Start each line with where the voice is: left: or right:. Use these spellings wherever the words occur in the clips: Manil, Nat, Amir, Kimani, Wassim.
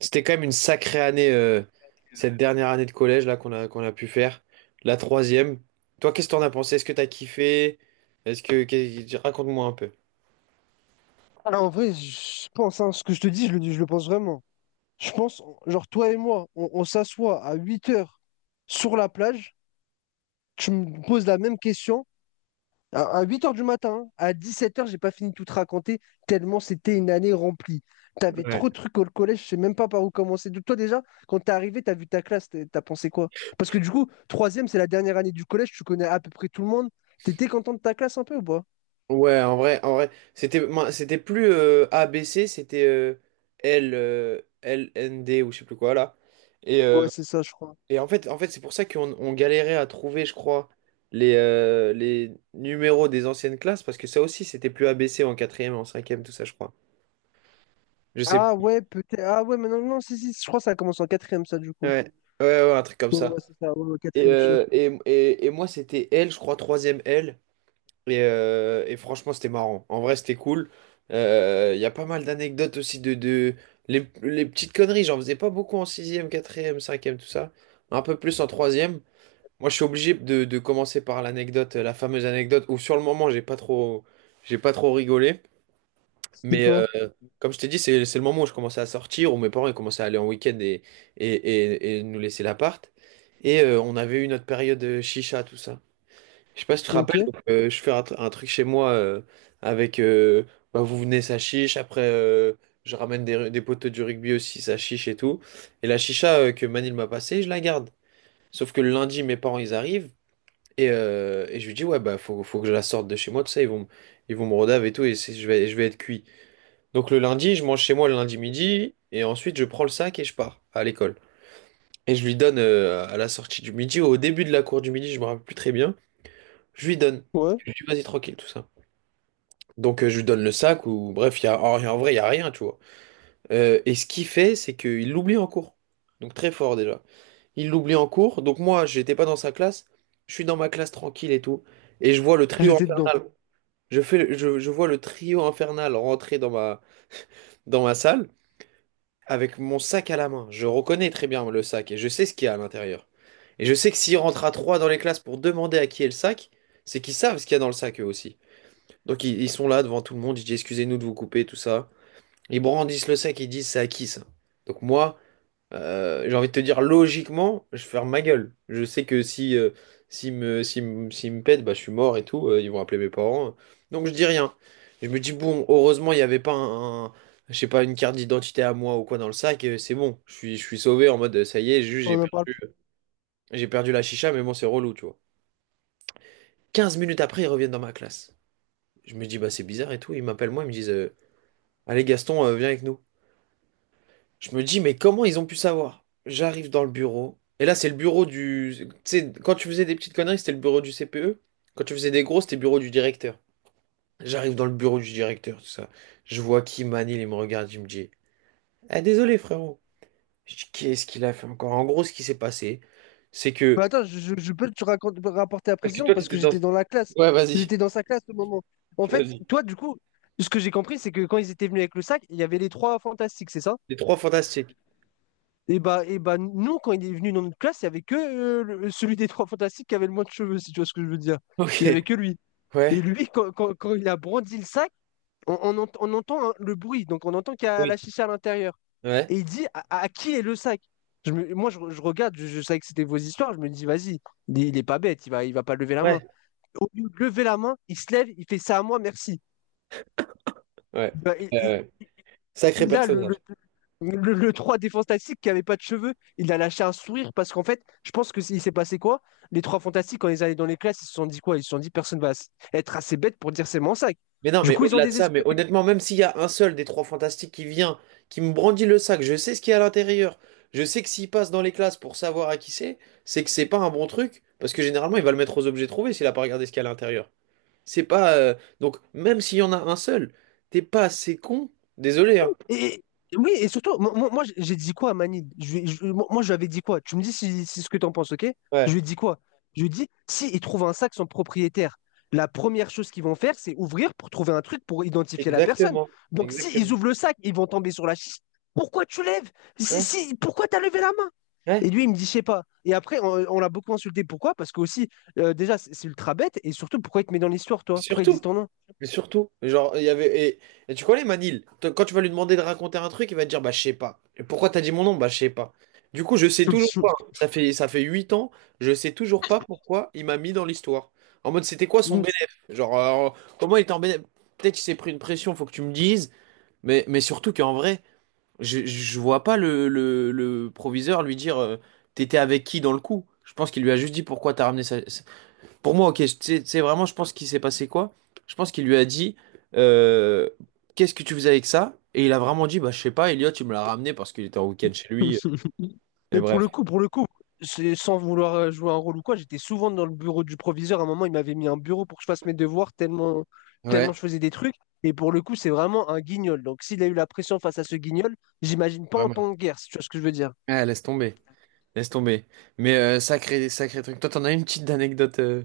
right: C'était quand même une sacrée année, cette dernière année de collège là qu'on a pu faire, la troisième. Toi, qu'est-ce que t'en as pensé? Est-ce que t'as kiffé? Raconte-moi un peu.
left: Ah, en vrai, je pense, hein, ce que je te dis, je le pense vraiment. Je pense, genre, toi et moi, on s'assoit à 8 heures sur la plage, tu me poses la même question, à 8 heures du matin, hein, à 7 heures, j'ai pas fini de tout te raconter, tellement c'était une année remplie. T'avais
right: Ouais.
left: trop de trucs au collège, je sais même pas par où commencer. Toi, déjà, quand t'es arrivé, t'as vu ta classe, t'as pensé quoi? Parce que du coup, troisième, c'est la dernière année du collège, tu connais à peu près tout le monde. T'étais content de ta classe un peu ou pas?
right: Ouais. En vrai, c'était, moi, c'était plus A B C, c'était L, L N D ou je sais plus quoi là. Et, euh,
left: Ouais, c'est ça, je crois.
right: et en fait, c'est pour ça qu'on on galérait à trouver, je crois, les numéros des anciennes classes, parce que ça aussi, c'était plus A B C en quatrième, en cinquième, tout ça, je crois. Je sais.
left: Ah ouais, peut-être. Ah ouais, mais non, non, si, si, je crois que ça commence en quatrième, ça, du coup.
right: Ouais, ouais, un truc comme
left: Ouais, ouais,
right: ça.
left: c'est ça, ouais, ouais,
right: Et,
left: quatrième sûr.
right: euh, et, et, et moi, c'était L, je crois, troisième L. Et franchement, c'était marrant. En vrai, c'était cool. Il y a pas mal d'anecdotes aussi les petites conneries, j'en faisais pas beaucoup en sixième, quatrième, cinquième, tout ça. Un peu plus en troisième. Moi, je suis obligé de commencer par l'anecdote, la fameuse anecdote où sur le moment, j'ai pas trop rigolé.
left: C'était
right: Mais, euh,
left: quoi?
right: Comme je t'ai dit, c'est le moment où je commençais à sortir, où mes parents ils commençaient à aller en week-end et, et nous laisser l'appart. Et on avait eu notre période chicha, tout ça. Je sais pas si tu te
left: Ok,
right: rappelles, donc, je fais un, un truc chez moi avec bah, vous venez ça chiche, après je ramène des potes du rugby aussi, ça chiche et tout. Et la chicha que Manil m'a passée, je la garde. Sauf que le lundi, mes parents ils arrivent, et je lui dis, ouais bah faut que je la sorte de chez moi, tout ça, ils vont me rodave et tout, je vais être cuit. Donc le lundi, je mange chez moi le lundi midi, et ensuite je prends le sac et je pars à l'école. Et je lui donne à la sortie du midi, ou au début de la cour du midi, je me rappelle plus très bien, je lui donne.
left: ouais,
right: Je lui dis, vas-y tranquille, tout ça. Donc je lui donne le sac, ou bref, il y a, en vrai, il y a rien, tu vois. Et ce qu'il fait, c'est qu'il l'oublie en cours. Donc très fort déjà. Il l'oublie en cours, donc moi, j'étais pas dans sa classe, je suis dans ma classe tranquille et tout, et je vois le trio
left: j'étais dedans.
right: infernal. Je vois le trio infernal rentrer dans dans ma salle, avec mon sac à la main. Je reconnais très bien le sac et je sais ce qu'il y a à l'intérieur. Et je sais que s'ils rentrent à trois dans les classes pour demander à qui est le sac, c'est qu'ils savent ce qu'il y a dans le sac eux aussi. Donc ils sont là devant tout le monde, ils disent excusez-nous de vous couper, tout ça. Ils brandissent le sac, ils disent c'est à qui ça? Donc moi, j'ai envie de te dire, logiquement, je ferme ma gueule. Je sais que si, s'ils me pètent, bah, je suis mort et tout. Ils vont appeler mes parents. Donc je dis rien. Je me dis, bon, heureusement, il n'y avait pas je sais pas, une carte d'identité à moi ou quoi dans le sac. C'est bon, je suis sauvé, en mode, ça y est, juste,
left: On n'en parle plus.
right: j'ai perdu la chicha, mais bon, c'est relou, tu vois. 15 minutes après, ils reviennent dans ma classe. Je me dis, bah, c'est bizarre et tout. Ils m'appellent moi, ils me disent, allez, Gaston, viens avec nous. Je me dis, mais comment ils ont pu savoir? J'arrive dans le bureau. Et là, c'est le bureau du... Tu sais, quand tu faisais des petites conneries, c'était le bureau du CPE. Quand tu faisais des grosses, c'était le bureau du directeur. J'arrive dans le bureau du directeur, tout ça. Je vois Kimani, il me regarde, il me dit, ah, désolé, frérot. Je dis, qu'est-ce qu'il a fait encore? En gros, ce qui s'est passé, c'est que...
left: Bah, attends, je peux te raconter, rapporter la
right: Parce que
left: précision
right: toi,
left: parce que
right: t'étais dans...
left: j'étais dans la classe.
right: Ouais, vas-y.
left: J'étais dans sa classe au moment. En fait,
right: Vas-y.
left: toi, du coup, ce que j'ai compris, c'est que quand ils étaient venus avec le sac, il y avait les trois fantastiques, c'est ça?
right: Les trois fantastiques.
left: Et bah, nous, quand il est venu dans notre classe, il y avait que celui des trois fantastiques qui avait le moins de cheveux, si tu vois ce que je veux dire.
right: Ok.
left: Il y avait que lui. Et
right: Ouais.
left: lui, quand il a brandi le sac, on entend, hein, le bruit, donc on entend qu'il y a la
right: Oui.
left: chicha à l'intérieur.
right: Ouais.
left: Et il dit à qui est le sac? Moi, je regarde, je savais que c'était vos histoires, je me dis, vas-y, il est pas bête, il va pas lever la main.
right: Ouais.
left: Au lieu de lever la main, il se lève, il fait ça à moi, merci.
right: Ouais.
left: Il va- il-
right: Euh, Sacré
left: a le, le,
right: personnage.
left: le, le 3 des Fantastiques qui avait pas de cheveux, il a lâché un sourire parce qu'en fait, je pense que il s'est passé quoi? Les trois Fantastiques, quand ils allaient dans les classes, ils se sont dit quoi? Ils se sont dit, personne va être assez bête pour dire c'est mon sac.
right: Mais non,
left: Du
right: mais
left: coup, ils ont
right: au-delà de ça, mais
left: désespéré.
right: honnêtement, même s'il y a un seul des trois fantastiques qui vient, qui me brandit le sac, je sais ce qu'il y a à l'intérieur. Je sais que s'il passe dans les classes pour savoir à qui c'est que c'est pas un bon truc, parce que généralement, il va le mettre aux objets trouvés s'il a pas regardé ce qu'il y a à l'intérieur. C'est pas. Donc, même s'il y en a un seul, t'es pas assez con. Désolé, hein.
left: Et, oui, et surtout, moi, j'ai dit quoi à Manil? Je, lui- je- moi, moi, je lui avais dit quoi? Tu me dis si ce que tu en penses, ok? Je
right: Ouais,
left: lui ai dit quoi? Je lui ai dit, si ils trouvent un sac sans propriétaire, la première chose qu'ils vont faire, c'est ouvrir pour trouver un truc pour identifier la personne.
right: exactement.
left: Donc, si ils
right: Exactement.
left: ouvrent le sac, ils vont tomber sur la chiche. Pourquoi tu lèves? Si,
right: Ouais,
left: si, pourquoi t'as levé la main?
right: ouais.
left: Et lui, il me dit, je sais pas. Et après, on l'a beaucoup insulté. Pourquoi? Parce que aussi, déjà, c'est ultra bête. Et surtout, pourquoi il te met dans l'histoire, toi? Pourquoi il dit
right: Surtout,
left: ton nom?
right: mais surtout, genre, il y avait. Et tu connais Manil, quand tu vas lui demander de raconter un truc, il va te dire, bah, je sais pas. Et pourquoi t'as dit mon nom? Bah, je sais pas. Du coup, je sais toujours pas. Ça fait 8 ans, je sais toujours pas pourquoi il m'a mis dans l'histoire. En mode, c'était quoi son
left: Mm.
right: bénéfice? Genre, comment il était en bénéf? Peut-être qu'il s'est pris une pression, faut que tu me dises. Mais surtout qu'en vrai, je vois pas le proviseur lui dire, t'étais avec qui dans le coup? Je pense qu'il lui a juste dit pourquoi t'as ramené ça, pour moi, ok, tu vraiment, je pense qu'il s'est passé quoi? Je pense qu'il lui a dit, euh, qu'est-ce que tu faisais avec ça? Et il a vraiment dit, bah, je sais pas, Elliot, il me l'a ramené parce qu'il était en week-end chez lui. Et
left: Mais
right: bref.
left: pour le coup, sans vouloir jouer un rôle ou quoi, j'étais souvent dans le bureau du proviseur. À un moment, il m'avait mis un bureau pour que je fasse mes devoirs tellement,
right: Ouais,
left: tellement je faisais des trucs. Et pour le coup, c'est vraiment un guignol. Donc, s'il a eu la pression face à ce guignol, j'imagine pas en
right: vraiment.
left: temps de guerre, si tu vois ce que je veux dire.
right: Ah, laisse tomber. Laisse tomber. Mais sacré, sacré truc. Toi, t'en as une petite anecdote.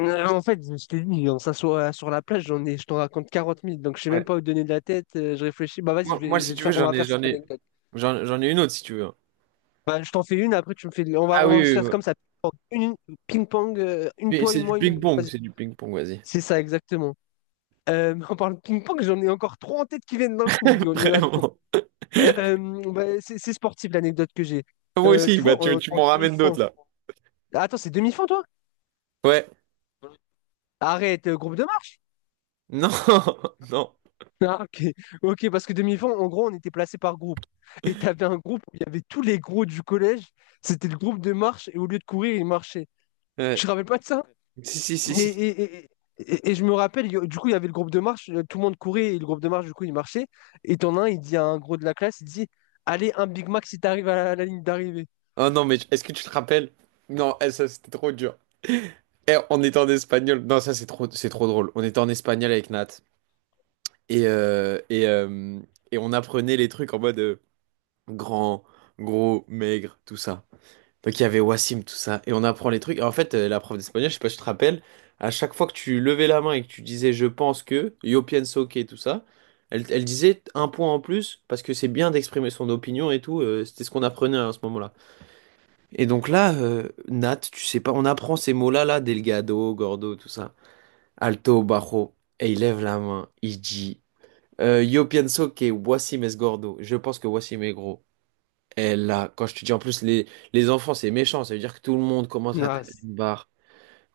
left: En fait, je t'ai dit, on s'assoit sur la plage, je t'en raconte 40 000, donc je sais
right: Ouais.
left: même pas où te donner de la tête, je réfléchis. Bah, vas-y, je
right: Moi,
left: vais, je
right: si
left: vais te
right: tu veux,
left: faire, on va faire
right: j'en
left: cette
right: ai,
left: anecdote.
right: j'en ai une autre si tu veux.
left: Bah, je t'en fais une, après tu me fais. On va,
right: Ah
left: on
right: oui,
left: va se faire
right: oui.
left: comme ça. Ping-pong, une
right: Mais
left: toi,
right: c'est
left: une
right: du
left: moi, une.
right: ping-pong,
left: Vas-y.
right: c'est du ping-pong, vas-y.
left: C'est ça, exactement. Mais on parle ping-pong, j'en ai encore trois en tête qui viennent d'un coup. Il y en il y en a trop.
right: Vraiment.
left: Euh, bah, c'est sportif, l'anecdote que j'ai.
right: Moi aussi,
left: Tu
right: bah,
left: vois, on est
right: tu
left: en
right: m'en ramènes
left: demi-fond.
right: d'autres là.
left: Ah, attends, c'est demi-fond toi?
right: Ouais.
left: Arrête, groupe de marche.
right: Non, non.
left: Ah, ok. Ok, parce que demi-fond, en gros, on était placé par groupe. Et t'avais un groupe où il y avait tous les gros du collège. C'était le groupe de marche et au lieu de courir, ils marchaient. Tu
right: Ouais.
left: te rappelles pas de ça?
right: Si,
left: Et,
right: si.
left: et- et- et je me rappelle, du coup, il y avait le groupe de marche, tout le monde courait et le groupe de marche, du coup, il marchait. Et t'en as un, il dit à un gros de la classe, il dit, allez, un Big Mac si t'arrives à la ligne d'arrivée.
right: Oh non, mais est-ce que tu te rappelles? Non, eh, ça c'était trop dur. Eh, on était en espagnol. Non, ça c'est trop drôle. On était en espagnol avec Nat. Et, euh, et, euh, et on apprenait les trucs en mode grand, gros, maigre, tout ça. Donc il y avait Wassim, tout ça. Et on apprend les trucs. Et en fait, la prof d'espagnol, je sais pas si tu te rappelles, à chaque fois que tu levais la main et que tu disais je pense que, yo pienso que, tout ça, elle disait un point en plus parce que c'est bien d'exprimer son opinion et tout. C'était ce qu'on apprenait à ce moment-là. Et donc là, Nat, tu sais pas, on apprend ces mots-là, là, Delgado, Gordo, tout ça. Alto, Bajo. Et il lève la main, il dit Yo pienso que Wassim es gordo. Je pense que Wassim est gros. Et là, quand je te dis en plus, les enfants, c'est méchant, ça veut dire que tout le monde commence à
left: Ah,
right: taper une barre.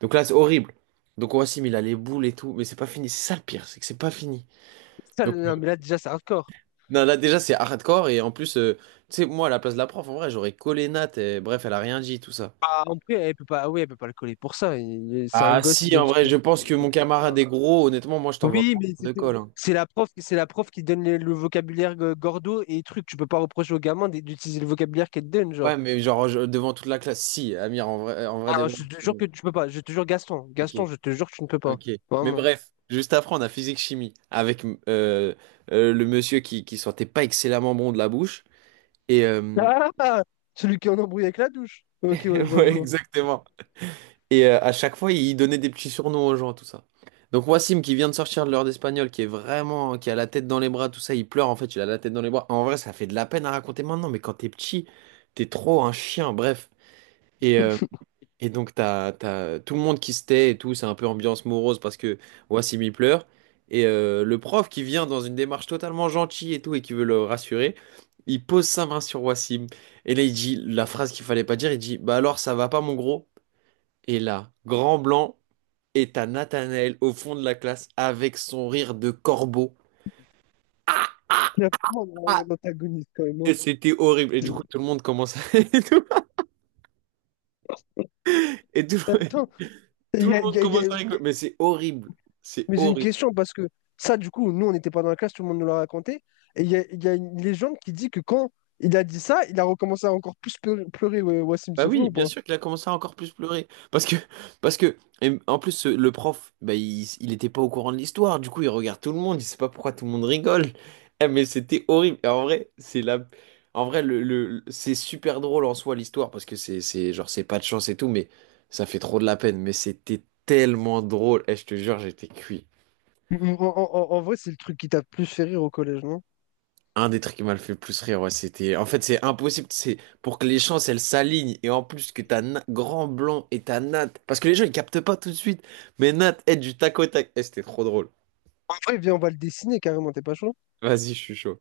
right: Donc là, c'est horrible. Donc Wassim, il a les boules et tout, mais c'est pas fini. C'est ça le pire, c'est que c'est pas fini.
left: ça,
right: Donc
left: non, mais là, déjà, c'est hardcore.
right: non, là, déjà, c'est hardcore, et en plus, tu sais, moi, à la place de la prof, en vrai, j'aurais collé Nat, et bref, elle a rien dit, tout ça.
left: Ah, en vrai, elle peut pas, ah oui, elle peut pas le coller pour ça. C'est un
right: Ah
left: gosse, il
right: si,
left: donne
right: en vrai,
left: son.
right: je pense que mon camarade est gros. Honnêtement, moi, je t'envoie
left: Oui,
right: pas
left: mais c'est
right: de
left: c'est-
right: colle, hein.
left: c'est la prof, c'est la prof qui donne le vocabulaire, gordo et truc. Tu peux pas reprocher au gamin d'utiliser le vocabulaire qu'elle te donne,
right: Ouais,
left: genre.
right: mais genre devant toute la classe. Si, Amir, en vrai,
left: Ah,
right: devant.
left: je te jure que tu peux pas. Je te jure, Gaston.
right: Ok,
left: Gaston, je te jure que tu ne peux pas.
right: ok. Mais
left: Vraiment.
right: bref, juste après, on a physique-chimie avec le monsieur qui sentait pas excellemment bon de la bouche. Et
left: Ah! Celui qui est en embrouille avec la douche. Ok, ouais, je vois, je
right: ouais,
left: vois.
right: exactement. Et à chaque fois, il donnait des petits surnoms aux gens, tout ça. Donc Wassim, qui vient de sortir de l'heure d'espagnol, qui est vraiment, qui a la tête dans les bras, tout ça, il pleure en fait, il a la tête dans les bras. En vrai, ça fait de la peine à raconter maintenant, mais quand t'es petit, t'es trop un chien, bref. Et, euh, et donc t'as tout le monde qui se tait et tout, c'est un peu ambiance morose parce que Wassim il pleure. Et le prof qui vient dans une démarche totalement gentille et tout et qui veut le rassurer, il pose sa main sur Wassim. Et là, il dit la phrase qu'il fallait pas dire, il dit, bah alors ça va pas mon gros? Et là, grand blanc. Et t'as Nathanaël au fond de la classe avec son rire de corbeau.
left: Il y a vraiment un
right: Ah,
left: un antagoniste quand même, hein.
right: et c'était horrible. Et du coup, tout le monde commence à... Et tout, et tout,
left: Attends,
right: tout
left: il
right: le
left: y a- il y
right: monde
left: a- il y
right: commence à
left: a-
right: rigoler. Mais c'est horrible. C'est
left: mais j'ai une
right: horrible.
left: question parce que ça, du coup, nous, on n'était pas dans la classe, tout le monde nous l'a raconté. Et il y a une légende qui dit que quand il a dit ça, il a recommencé à encore plus pleurer, ouais, Wassim,
right: Bah
left: c'est vrai
right: oui,
left: ou
right: bien
left: pas?
right: sûr qu'il a commencé à encore plus pleurer. Parce que, et en plus, le prof, bah, il était pas au courant de l'histoire. Du coup, il regarde tout le monde. Il sait pas pourquoi tout le monde rigole. Eh, mais c'était horrible. Et en vrai, en vrai, c'est super drôle en soi l'histoire parce que c'est genre, c'est pas de chance et tout, mais ça fait trop de la peine. Mais c'était tellement drôle. Eh, je te jure, j'étais cuit.
left: En vrai, c'est le truc qui t'a le plus fait rire au collège, non?
right: Un des trucs qui m'a le fait plus rire, ouais, c'était. En fait, c'est impossible. C'est pour que les chances, elles s'alignent. Et en plus, que t'as Grand Blanc et t'as Nat. Parce que les gens, ils captent pas tout de suite. Mais Nat est du tac au tac. Eh, c'était trop drôle.
left: En vrai, viens, on va le dessiner carrément, t'es pas chaud?
right: Vas-y, je suis chaud.